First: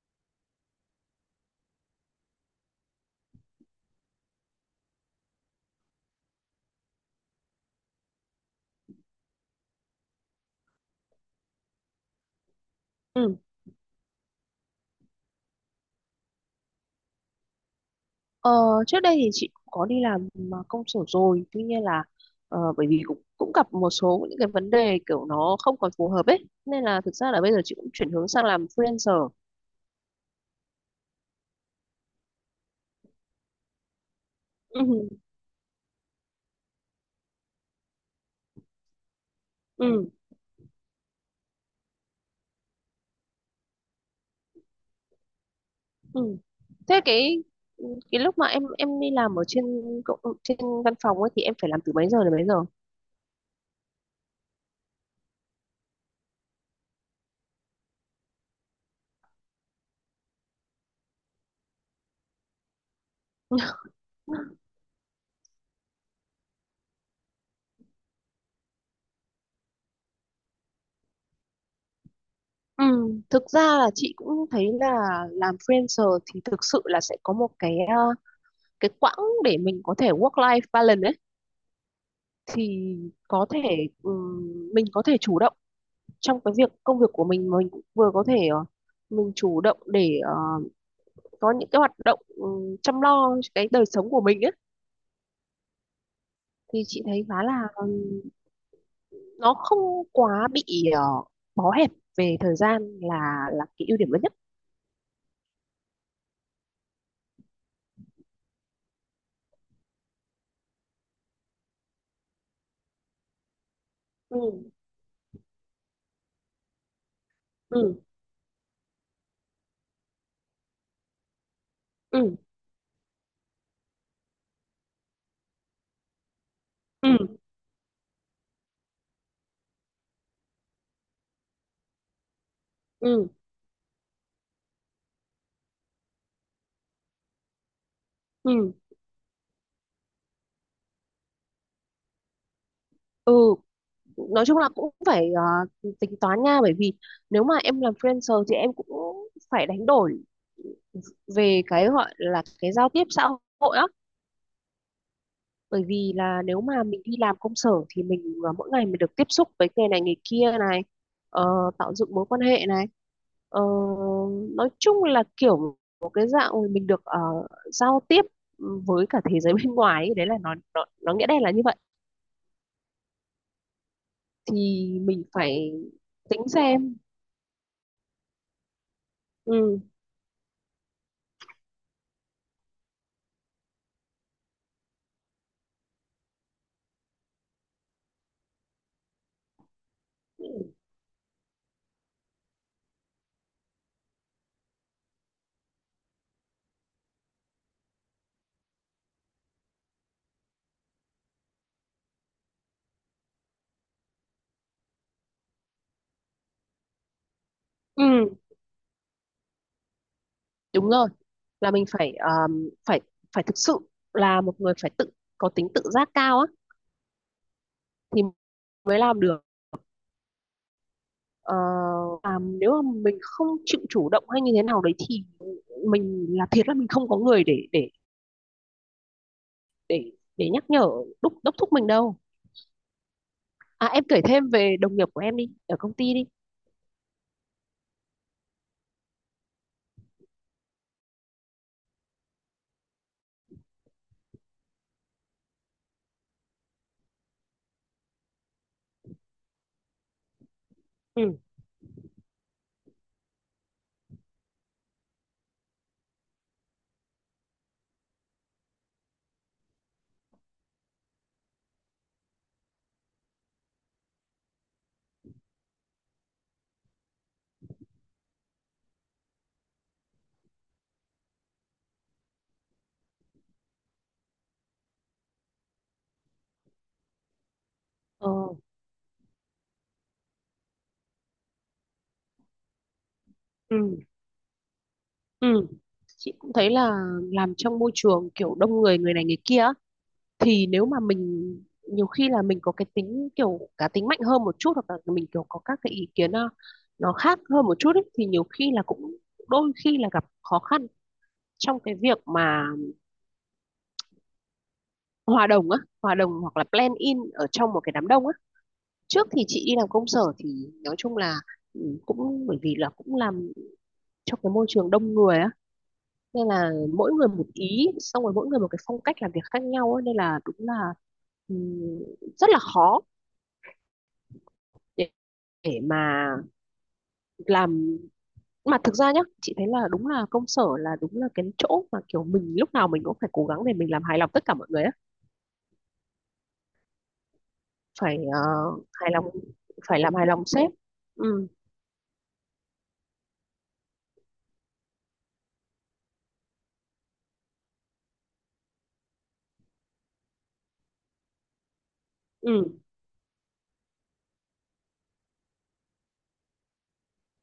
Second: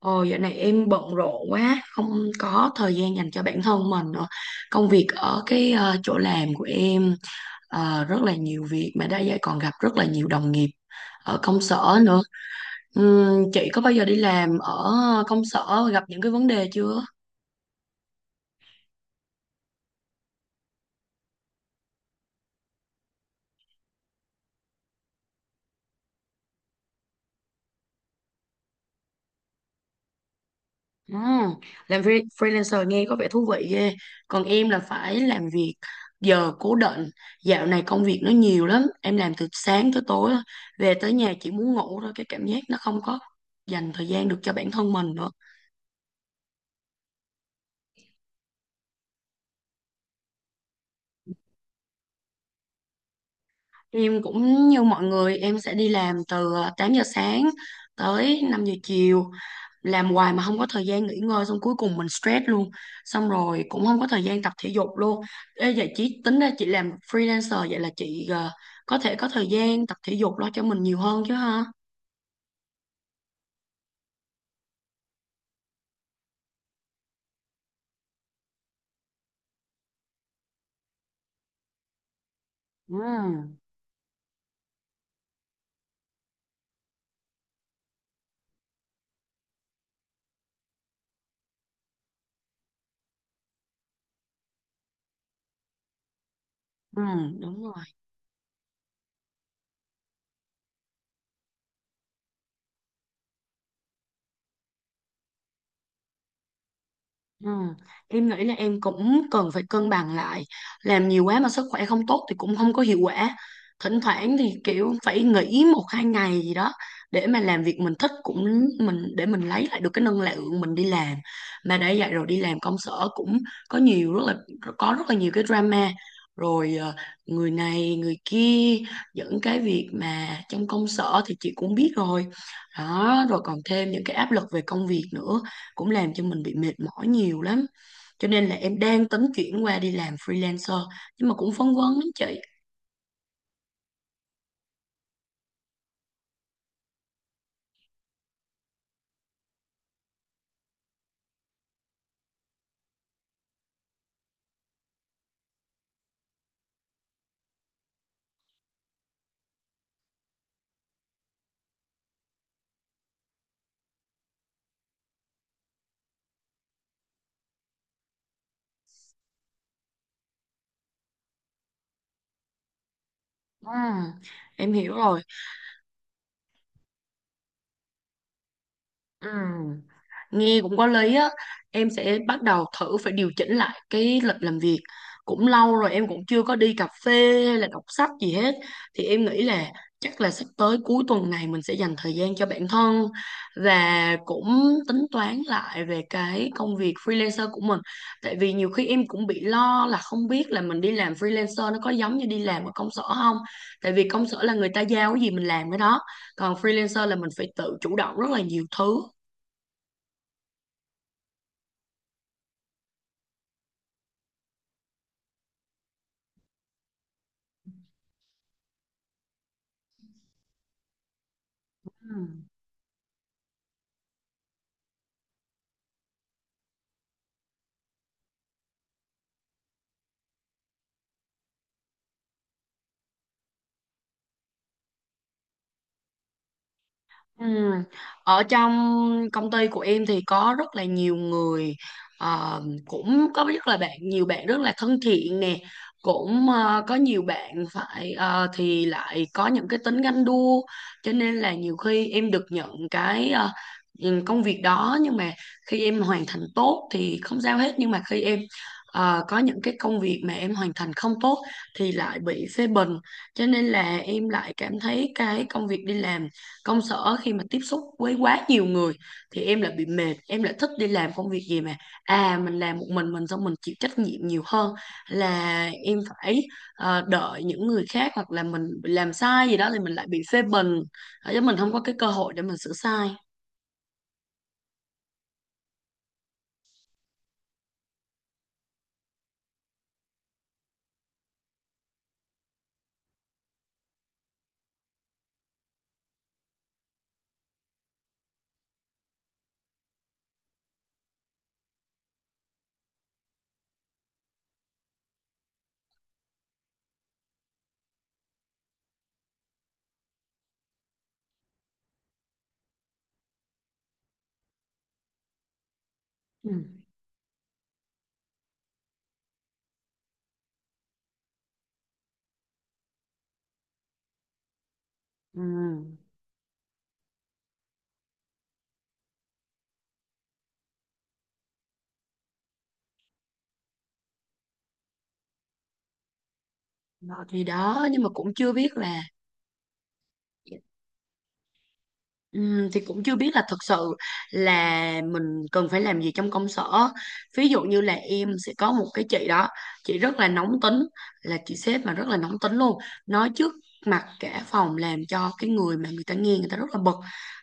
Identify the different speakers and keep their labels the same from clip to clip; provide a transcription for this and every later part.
Speaker 1: Ồ, dạo này em bận rộn quá, không có thời gian dành cho bản thân mình nữa. Công việc ở cái chỗ làm của em rất là nhiều việc mà đã vậy còn gặp rất là nhiều đồng nghiệp ở công sở nữa.
Speaker 2: Ừ.
Speaker 1: Chị có bao giờ đi làm ở công sở gặp những cái vấn đề chưa?
Speaker 2: Ờ, trước đây thì chị cũng có đi làm mà công sở rồi, tuy nhiên là bởi vì cũng cũng gặp một số những cái vấn đề kiểu nó không còn phù hợp ấy, nên là thực ra là bây giờ chị cũng chuyển hướng sang làm freelancer.
Speaker 1: Ừ, làm freelancer nghe có vẻ thú vị ghê. Còn em là phải
Speaker 2: Ừ.
Speaker 1: làm việc giờ cố định. Dạo này công việc nó nhiều lắm. Em làm từ sáng tới
Speaker 2: Ừ.
Speaker 1: tối, á. Về tới nhà chỉ muốn ngủ thôi. Cái cảm giác nó không có dành thời gian được cho bản thân mình nữa.
Speaker 2: Ừ. Thế cái lúc mà em đi làm ở trên trên văn phòng ấy thì em phải làm từ mấy giờ đến mấy giờ?
Speaker 1: Em cũng như mọi người, em sẽ đi làm từ 8 giờ sáng tới 5 giờ chiều. Làm hoài mà không có thời gian nghỉ ngơi xong cuối cùng mình stress luôn. Xong rồi cũng không có thời gian tập thể dục luôn. Ê, vậy chị tính ra chị làm freelancer vậy là chị có thể có thời gian tập thể dục lo cho mình nhiều hơn chứ ha?
Speaker 2: Ừ, thực ra là chị cũng thấy là làm freelancer thì thực sự là sẽ có một cái quãng để mình có thể work life balance ấy. Thì có
Speaker 1: Ừ,
Speaker 2: thể mình có thể chủ động trong cái việc công việc của mình, mà mình cũng vừa có thể mình chủ động để có những cái hoạt động chăm lo cái đời sống của mình ấy, thì
Speaker 1: ừ.
Speaker 2: chị thấy khá là
Speaker 1: Đúng rồi.
Speaker 2: nó không quá bị ờ, bó hẹp về thời gian là cái ưu điểm lớn nhất.
Speaker 1: Ừ. Em nghĩ là em cũng cần phải cân bằng lại, làm nhiều quá mà sức khỏe không tốt thì cũng không có hiệu quả. Thỉnh thoảng thì
Speaker 2: Ừ.
Speaker 1: kiểu phải nghỉ một hai ngày gì đó để mà làm việc mình
Speaker 2: Ừ.
Speaker 1: thích cũng, mình để mình lấy lại được cái năng lượng mình đi làm. Mà đã vậy rồi
Speaker 2: Ừ.
Speaker 1: đi làm công sở cũng có nhiều rất là có rất là nhiều cái drama, rồi
Speaker 2: Ừ.
Speaker 1: người này người kia, dẫn cái việc mà trong công sở thì chị cũng biết rồi đó,
Speaker 2: Ừ.
Speaker 1: rồi còn thêm những cái áp lực về công việc nữa, cũng làm cho mình bị mệt mỏi nhiều lắm, cho nên là
Speaker 2: Ừ.
Speaker 1: em đang tính chuyển qua đi làm freelancer, nhưng mà cũng phân vân lắm chị.
Speaker 2: Ừ. Nói chung là cũng phải tính toán nha, bởi vì nếu mà em làm freelancer thì em cũng phải đánh đổi về cái gọi là cái giao tiếp xã hội á, bởi vì là nếu mà mình đi làm công sở thì mình mỗi ngày mình được tiếp xúc với người này người kia này, ờ, tạo dựng mối quan hệ này. Ờ, nói chung là kiểu một cái dạng mình được giao tiếp với cả thế giới bên ngoài ấy. Đấy là nó nghĩa đen là như vậy,
Speaker 1: Ừ, em
Speaker 2: thì
Speaker 1: hiểu rồi.
Speaker 2: mình phải tính xem.
Speaker 1: Ừ.
Speaker 2: Ừ.
Speaker 1: Nghe cũng có lý á, em sẽ bắt đầu thử phải điều chỉnh lại cái lịch làm việc. Cũng lâu rồi em cũng chưa có đi cà phê hay là đọc sách gì hết. Thì em nghĩ là chắc là sắp tới cuối tuần này mình sẽ dành thời gian cho bản thân và cũng tính toán lại về cái công việc freelancer của mình. Tại vì nhiều khi em cũng bị lo là không biết là mình đi làm freelancer nó có giống như đi làm ở công sở không. Tại vì công sở là người ta giao cái gì mình làm cái đó. Còn freelancer là mình phải tự chủ động rất
Speaker 2: Ừ.
Speaker 1: là nhiều thứ.
Speaker 2: Đúng rồi. Là mình phải phải phải thực sự là một người phải tự có tính tự giác cao á, thì mới làm được. ờ,
Speaker 1: Ừ.
Speaker 2: và nếu mà mình không chịu chủ động hay như thế nào đấy, thì mình là thiệt là mình không có người để để nhắc nhở, đốc đốc thúc mình đâu. À, em kể thêm về đồng nghiệp của em đi, ở công ty đi.
Speaker 1: Ừ. Ở trong công ty của em thì có rất là nhiều người, cũng có rất là bạn nhiều bạn rất là thân thiện nè, cũng có nhiều bạn phải thì lại có những cái tính ganh đua, cho nên
Speaker 2: Ừ.
Speaker 1: là nhiều khi em được nhận cái công việc đó, nhưng mà khi em hoàn thành tốt thì không sao hết, nhưng mà khi em có những cái công việc mà em hoàn thành không tốt thì lại bị phê bình. Cho nên là em lại cảm thấy cái công việc đi làm công sở khi mà tiếp xúc với quá nhiều người thì em lại bị mệt, em lại thích đi làm công việc gì mà mình làm một mình, xong mình chịu trách nhiệm nhiều hơn là em phải đợi những người khác, hoặc
Speaker 2: ờ,
Speaker 1: là mình bị làm sai gì đó thì mình lại bị phê bình. Chứ mình không có cái cơ hội để mình sửa sai.
Speaker 2: ừ. Ừ. Chị cũng thấy là làm trong môi trường kiểu đông người, người này người kia á, thì nếu mà mình nhiều khi là mình có cái tính kiểu cá tính mạnh hơn một chút, hoặc là mình kiểu có các cái ý kiến nó khác hơn một chút ấy, thì nhiều khi là cũng đôi khi là gặp khó khăn trong cái việc mà hòa đồng á, hòa đồng hoặc là blend in ở trong một cái đám đông á. Trước thì chị đi làm công sở thì nói chung là cũng bởi vì là cũng làm trong cái môi trường đông người á, nên
Speaker 1: Ừ.
Speaker 2: là mỗi người một ý, xong rồi mỗi người một cái phong cách làm việc khác nhau á, nên là đúng là ừ, rất là khó để,
Speaker 1: Ừ.
Speaker 2: để mà làm. Mà thực ra nhá, chị thấy là đúng là công sở là đúng là cái chỗ mà kiểu mình lúc nào mình cũng phải cố gắng để mình làm hài lòng tất cả mọi người á.
Speaker 1: Đó, thì đó, nhưng mà
Speaker 2: Phải
Speaker 1: cũng chưa biết là,
Speaker 2: hài lòng, phải làm hài lòng sếp. Ừ.
Speaker 1: thì cũng chưa biết là thật sự là mình cần phải làm gì trong công sở. Ví dụ như là em sẽ có một cái chị đó, chị rất là nóng tính, là chị sếp mà rất là nóng
Speaker 2: Ừ.
Speaker 1: tính luôn, nói trước mặt cả phòng, làm cho cái người mà người ta nghe, người ta rất là bực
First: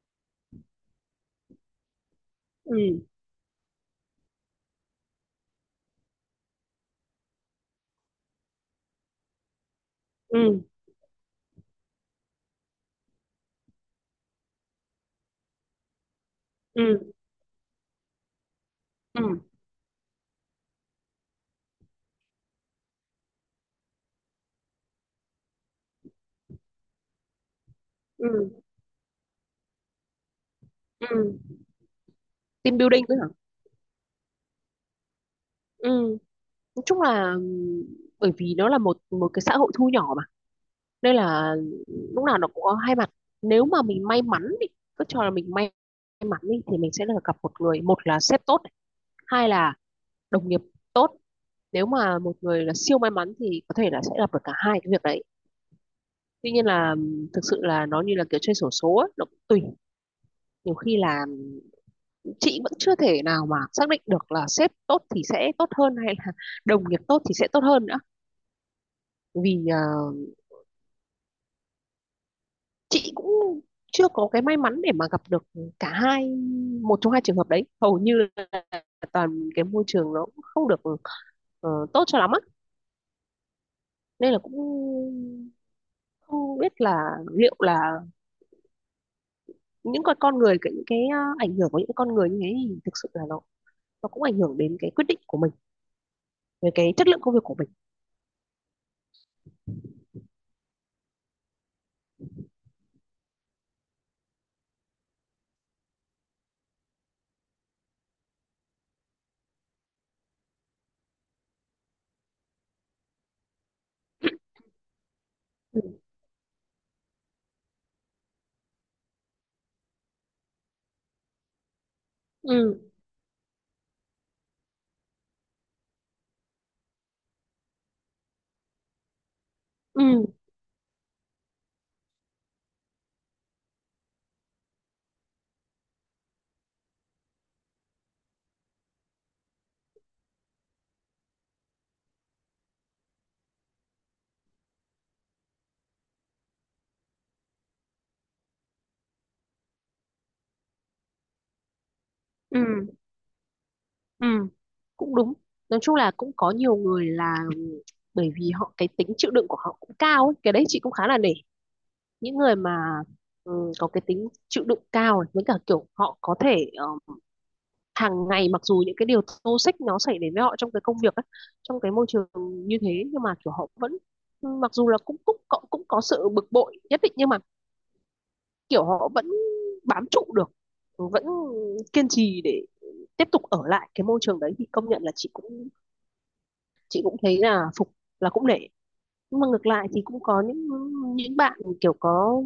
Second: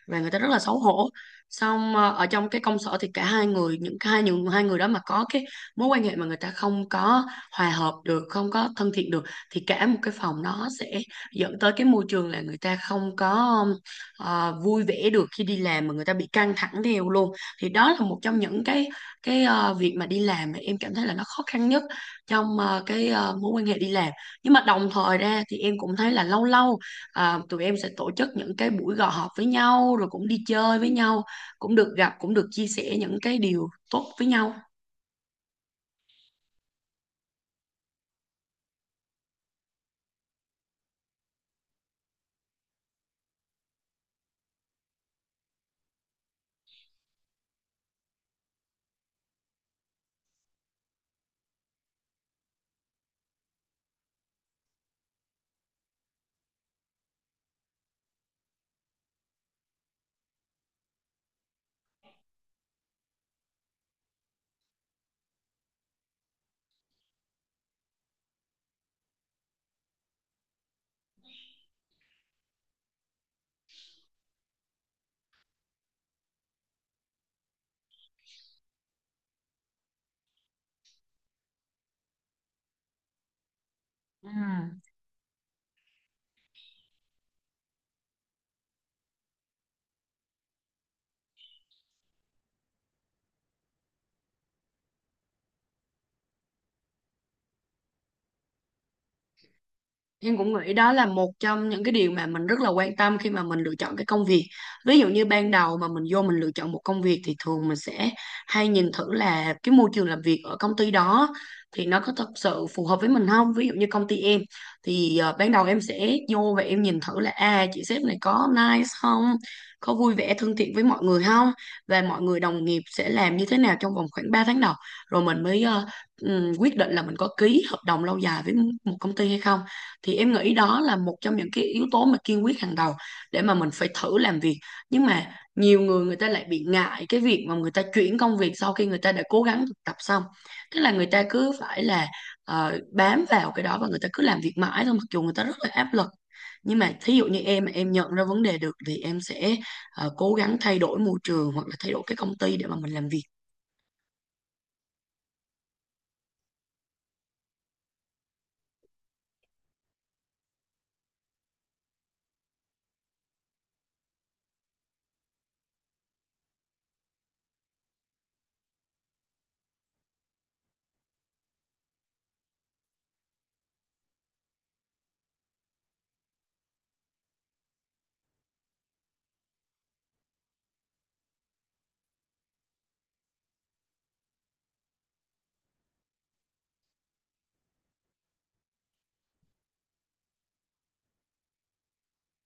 Speaker 1: và người ta rất là xấu hổ. Xong ở trong cái
Speaker 2: Ừ.
Speaker 1: công sở thì cả hai người, những cái hai những hai người đó mà có cái mối quan hệ mà người ta không có hòa hợp được, không có thân thiện được, thì cả một cái phòng
Speaker 2: Ừ.
Speaker 1: nó sẽ dẫn tới cái môi trường là người ta không có vui vẻ được khi đi làm, mà người ta bị căng thẳng
Speaker 2: Ừ.
Speaker 1: theo luôn. Thì đó là một trong những cái
Speaker 2: Ừ.
Speaker 1: cái ờ, việc mà đi làm mà em cảm thấy là nó khó khăn nhất trong cái mối quan hệ đi làm. Nhưng mà đồng thời ra thì em cũng thấy là lâu lâu tụi em sẽ tổ chức
Speaker 2: Ừ.
Speaker 1: những cái buổi họp với nhau rồi cũng đi chơi với
Speaker 2: Ừ.
Speaker 1: nhau, cũng được gặp, cũng được chia
Speaker 2: Team
Speaker 1: sẻ
Speaker 2: building nữa
Speaker 1: những
Speaker 2: hả?
Speaker 1: cái điều tốt với nhau.
Speaker 2: Ừ, nói chung là bởi vì nó là một một cái xã hội thu nhỏ mà, nên là lúc nào nó cũng có hai mặt. Nếu mà mình may mắn đi, cứ cho là mình may mắn đi thì mình sẽ được gặp một người, một là sếp tốt này, hai là đồng nghiệp tốt. Nếu mà một người là siêu may mắn thì có thể là sẽ gặp được cả hai cái việc đấy. Tuy nhiên là thực sự là nó như là kiểu chơi xổ số ấy, nó cũng tùy. Nhiều khi là chị vẫn chưa thể nào mà xác định được là sếp tốt thì sẽ tốt hơn hay là đồng nghiệp tốt thì sẽ tốt hơn nữa. Vì chị cũng chưa có cái may mắn để mà gặp được cả hai, một trong hai trường hợp đấy, hầu như là toàn cái môi trường nó cũng không được tốt cho lắm á,
Speaker 1: Ừ.
Speaker 2: nên là cũng không biết là liệu là những con người, cái những cái ờ, ảnh hưởng của những con người như thế thì thực sự là nó cũng ảnh hưởng đến cái quyết định của mình, về cái chất lượng công việc của mình.
Speaker 1: Em cũng nghĩ đó là một trong những cái điều mà mình rất là quan tâm khi mà mình lựa chọn cái công việc. Ví dụ như ban đầu mà mình vô mình lựa chọn một công việc thì thường mình sẽ hay nhìn thử là cái môi trường làm việc ở công ty đó thì nó có thật sự phù hợp với mình không? Ví dụ như công ty em thì ban đầu em sẽ vô và em nhìn thử là chị sếp này có nice không? Có vui vẻ thân thiện với mọi người không? Và mọi người đồng nghiệp sẽ làm như thế nào trong vòng khoảng 3 tháng đầu, rồi mình mới quyết định là mình có ký hợp đồng lâu dài với một công ty hay không. Thì
Speaker 2: Ừ.
Speaker 1: em nghĩ đó là một trong những cái yếu tố mà kiên quyết hàng đầu để mà mình phải thử làm việc. Nhưng mà nhiều người, người ta lại bị ngại cái việc mà người ta chuyển công việc sau khi người ta đã cố gắng thực tập xong, tức là người ta cứ phải là bám vào cái đó và người ta cứ làm việc mãi thôi, mặc dù người ta rất là áp lực. Nhưng mà thí dụ như em, mà em nhận ra vấn đề được, thì em sẽ cố gắng thay đổi môi trường hoặc là thay đổi cái công ty để mà mình
Speaker 2: Ừ.
Speaker 1: làm việc.
Speaker 2: Ừ. Cũng đúng. Nói chung là cũng có nhiều người là bởi vì họ cái tính chịu đựng của họ cũng cao ấy. Cái đấy chị cũng khá là nể những người mà có cái tính chịu đựng cao này, với cả kiểu họ có thể hàng ngày, mặc dù những cái điều toxic nó xảy đến với họ trong cái công việc ấy, trong cái môi trường như thế, nhưng mà kiểu họ vẫn, mặc dù là cũng có sự bực bội nhất định, nhưng mà kiểu họ vẫn bám trụ được, vẫn kiên trì để tiếp tục ở lại cái môi trường đấy, thì công nhận là chị cũng thấy là phục, là cũng nể. Nhưng mà ngược lại thì cũng có những bạn kiểu có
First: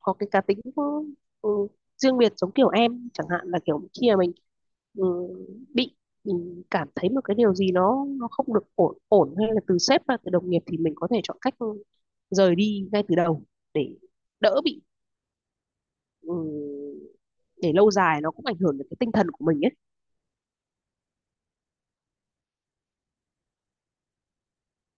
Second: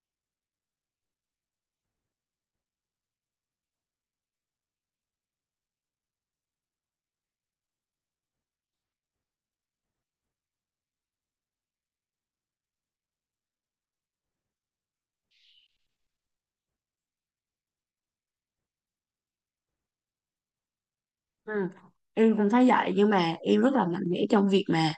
Speaker 2: có cái cá tính có, ừ, riêng biệt, giống kiểu em chẳng hạn, là kiểu khi mà mình ừ, bị, mình cảm thấy một cái điều gì nó không được ổn ổn, hay là từ sếp hay là từ đồng nghiệp, thì mình có thể chọn cách rời đi ngay từ đầu, để đỡ bị, ừ, để lâu dài nó cũng ảnh hưởng đến cái tinh thần của mình ấy.
Speaker 1: Ừ. Em cũng thấy vậy, nhưng mà em rất là mạnh mẽ trong việc mà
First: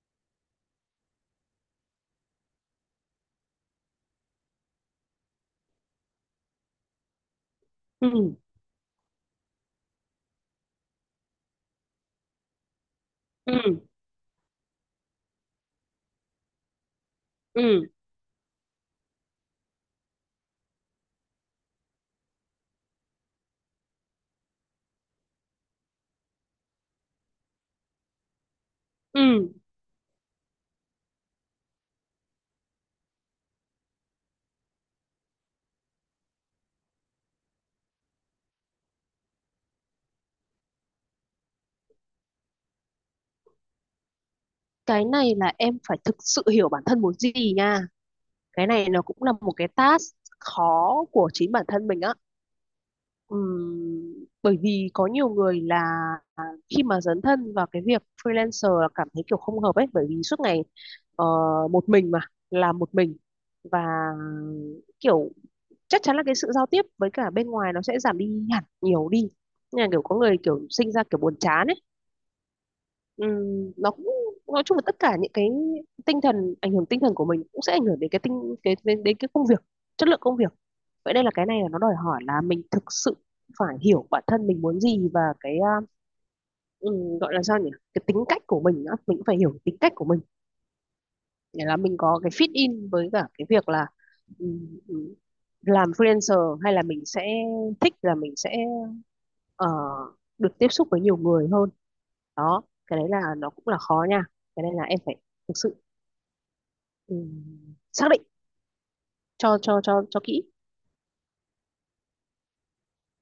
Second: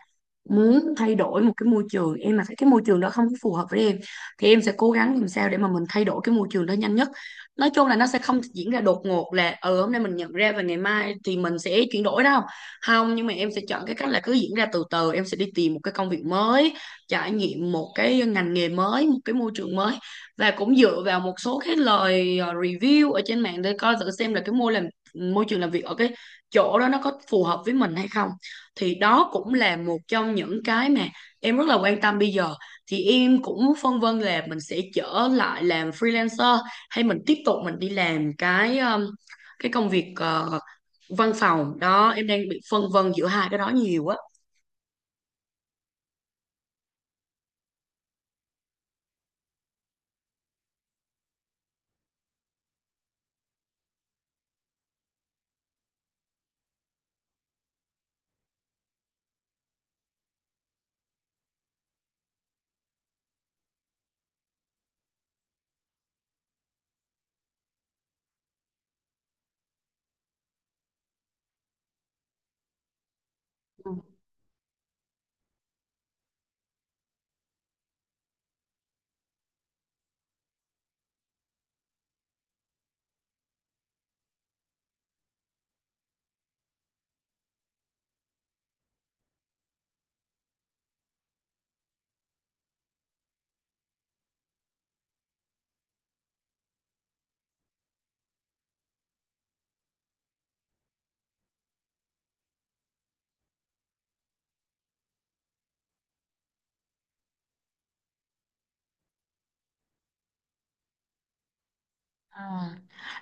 Speaker 1: muốn thay đổi một cái môi trường. Em mà thấy cái môi trường đó không có phù hợp với em thì em sẽ cố gắng làm sao để mà mình thay đổi cái môi trường đó nhanh nhất. Nói chung là nó sẽ
Speaker 2: Ừ.
Speaker 1: không diễn ra đột ngột là ừ hôm nay mình nhận ra và ngày mai thì mình sẽ chuyển đổi đâu, không, nhưng mà em sẽ
Speaker 2: Ừ.
Speaker 1: chọn cái cách là cứ diễn ra từ từ. Em sẽ đi tìm một cái công việc mới, trải nghiệm
Speaker 2: Ừ.
Speaker 1: một cái ngành nghề mới, một cái môi trường mới, và cũng dựa vào một số cái lời review ở trên mạng để coi thử xem là cái môi trường làm việc ở cái chỗ đó nó có phù hợp với mình hay không. Thì đó
Speaker 2: Ừ.
Speaker 1: cũng là một trong những cái mà em rất là quan tâm bây giờ. Thì em cũng phân vân là mình sẽ trở lại làm freelancer hay mình tiếp tục mình đi làm cái công việc văn phòng đó. Em đang bị phân vân giữa hai cái đó nhiều á.
Speaker 2: Cái này là em phải thực sự hiểu bản thân muốn gì nha. Cái này nó cũng là một cái task khó của chính bản thân mình á. Ừm, Bởi vì có nhiều người là khi mà dấn thân vào cái việc freelancer là cảm thấy kiểu không hợp ấy, bởi vì suốt ngày ờ, một mình, mà làm một mình, và kiểu chắc chắn là cái sự giao tiếp với cả bên ngoài nó sẽ giảm đi hẳn, nhiều đi. Nên là kiểu có người kiểu sinh ra kiểu buồn chán ấy.
Speaker 1: Ừ.
Speaker 2: Nó cũng, nói chung là tất cả những cái tinh thần, ảnh hưởng tinh thần của mình cũng sẽ ảnh hưởng đến cái tinh cái đến cái công việc, chất lượng công việc. Vậy đây là cái này là nó đòi hỏi là mình thực sự phải hiểu bản thân mình muốn gì, và cái gọi là sao nhỉ, cái tính cách của mình nữa, mình cũng phải hiểu tính cách của mình, để là mình có cái fit in với cả cái việc là ừm, làm freelancer, hay là mình sẽ thích là mình sẽ ờ, được tiếp xúc với nhiều người hơn đó. Cái đấy là nó cũng là khó nha, cái này là em phải thực sự xác định cho kỹ.
Speaker 1: À.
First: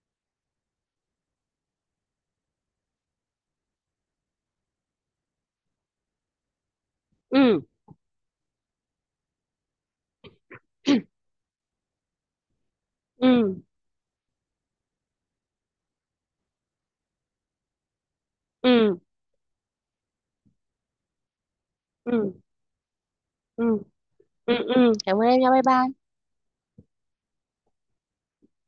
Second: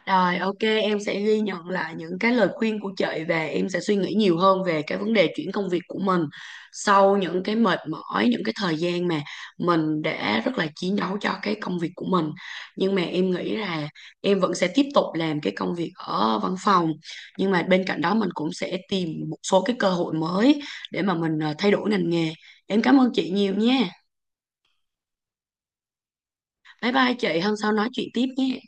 Speaker 1: Rồi, ok, em sẽ ghi nhận lại những cái lời khuyên của chị và em sẽ suy nghĩ nhiều hơn về cái vấn đề chuyển công việc của mình sau những cái
Speaker 2: Ừ.
Speaker 1: mệt mỏi, những cái thời gian mà mình đã rất là chiến đấu cho cái công việc của mình. Nhưng mà em
Speaker 2: Ừ.
Speaker 1: nghĩ là em vẫn sẽ tiếp tục làm cái công việc ở văn phòng. Nhưng mà bên cạnh đó mình cũng
Speaker 2: Ừ.
Speaker 1: sẽ
Speaker 2: Ừ.
Speaker 1: tìm một số cái cơ hội mới để mà mình thay đổi ngành
Speaker 2: Ừ.
Speaker 1: nghề. Em cảm ơn chị nhiều
Speaker 2: Ừ.
Speaker 1: nha.
Speaker 2: Ừ. Ừ. Cảm ơn em nha, bye bye.
Speaker 1: Bye bye chị, hôm sau nói chuyện tiếp nhé.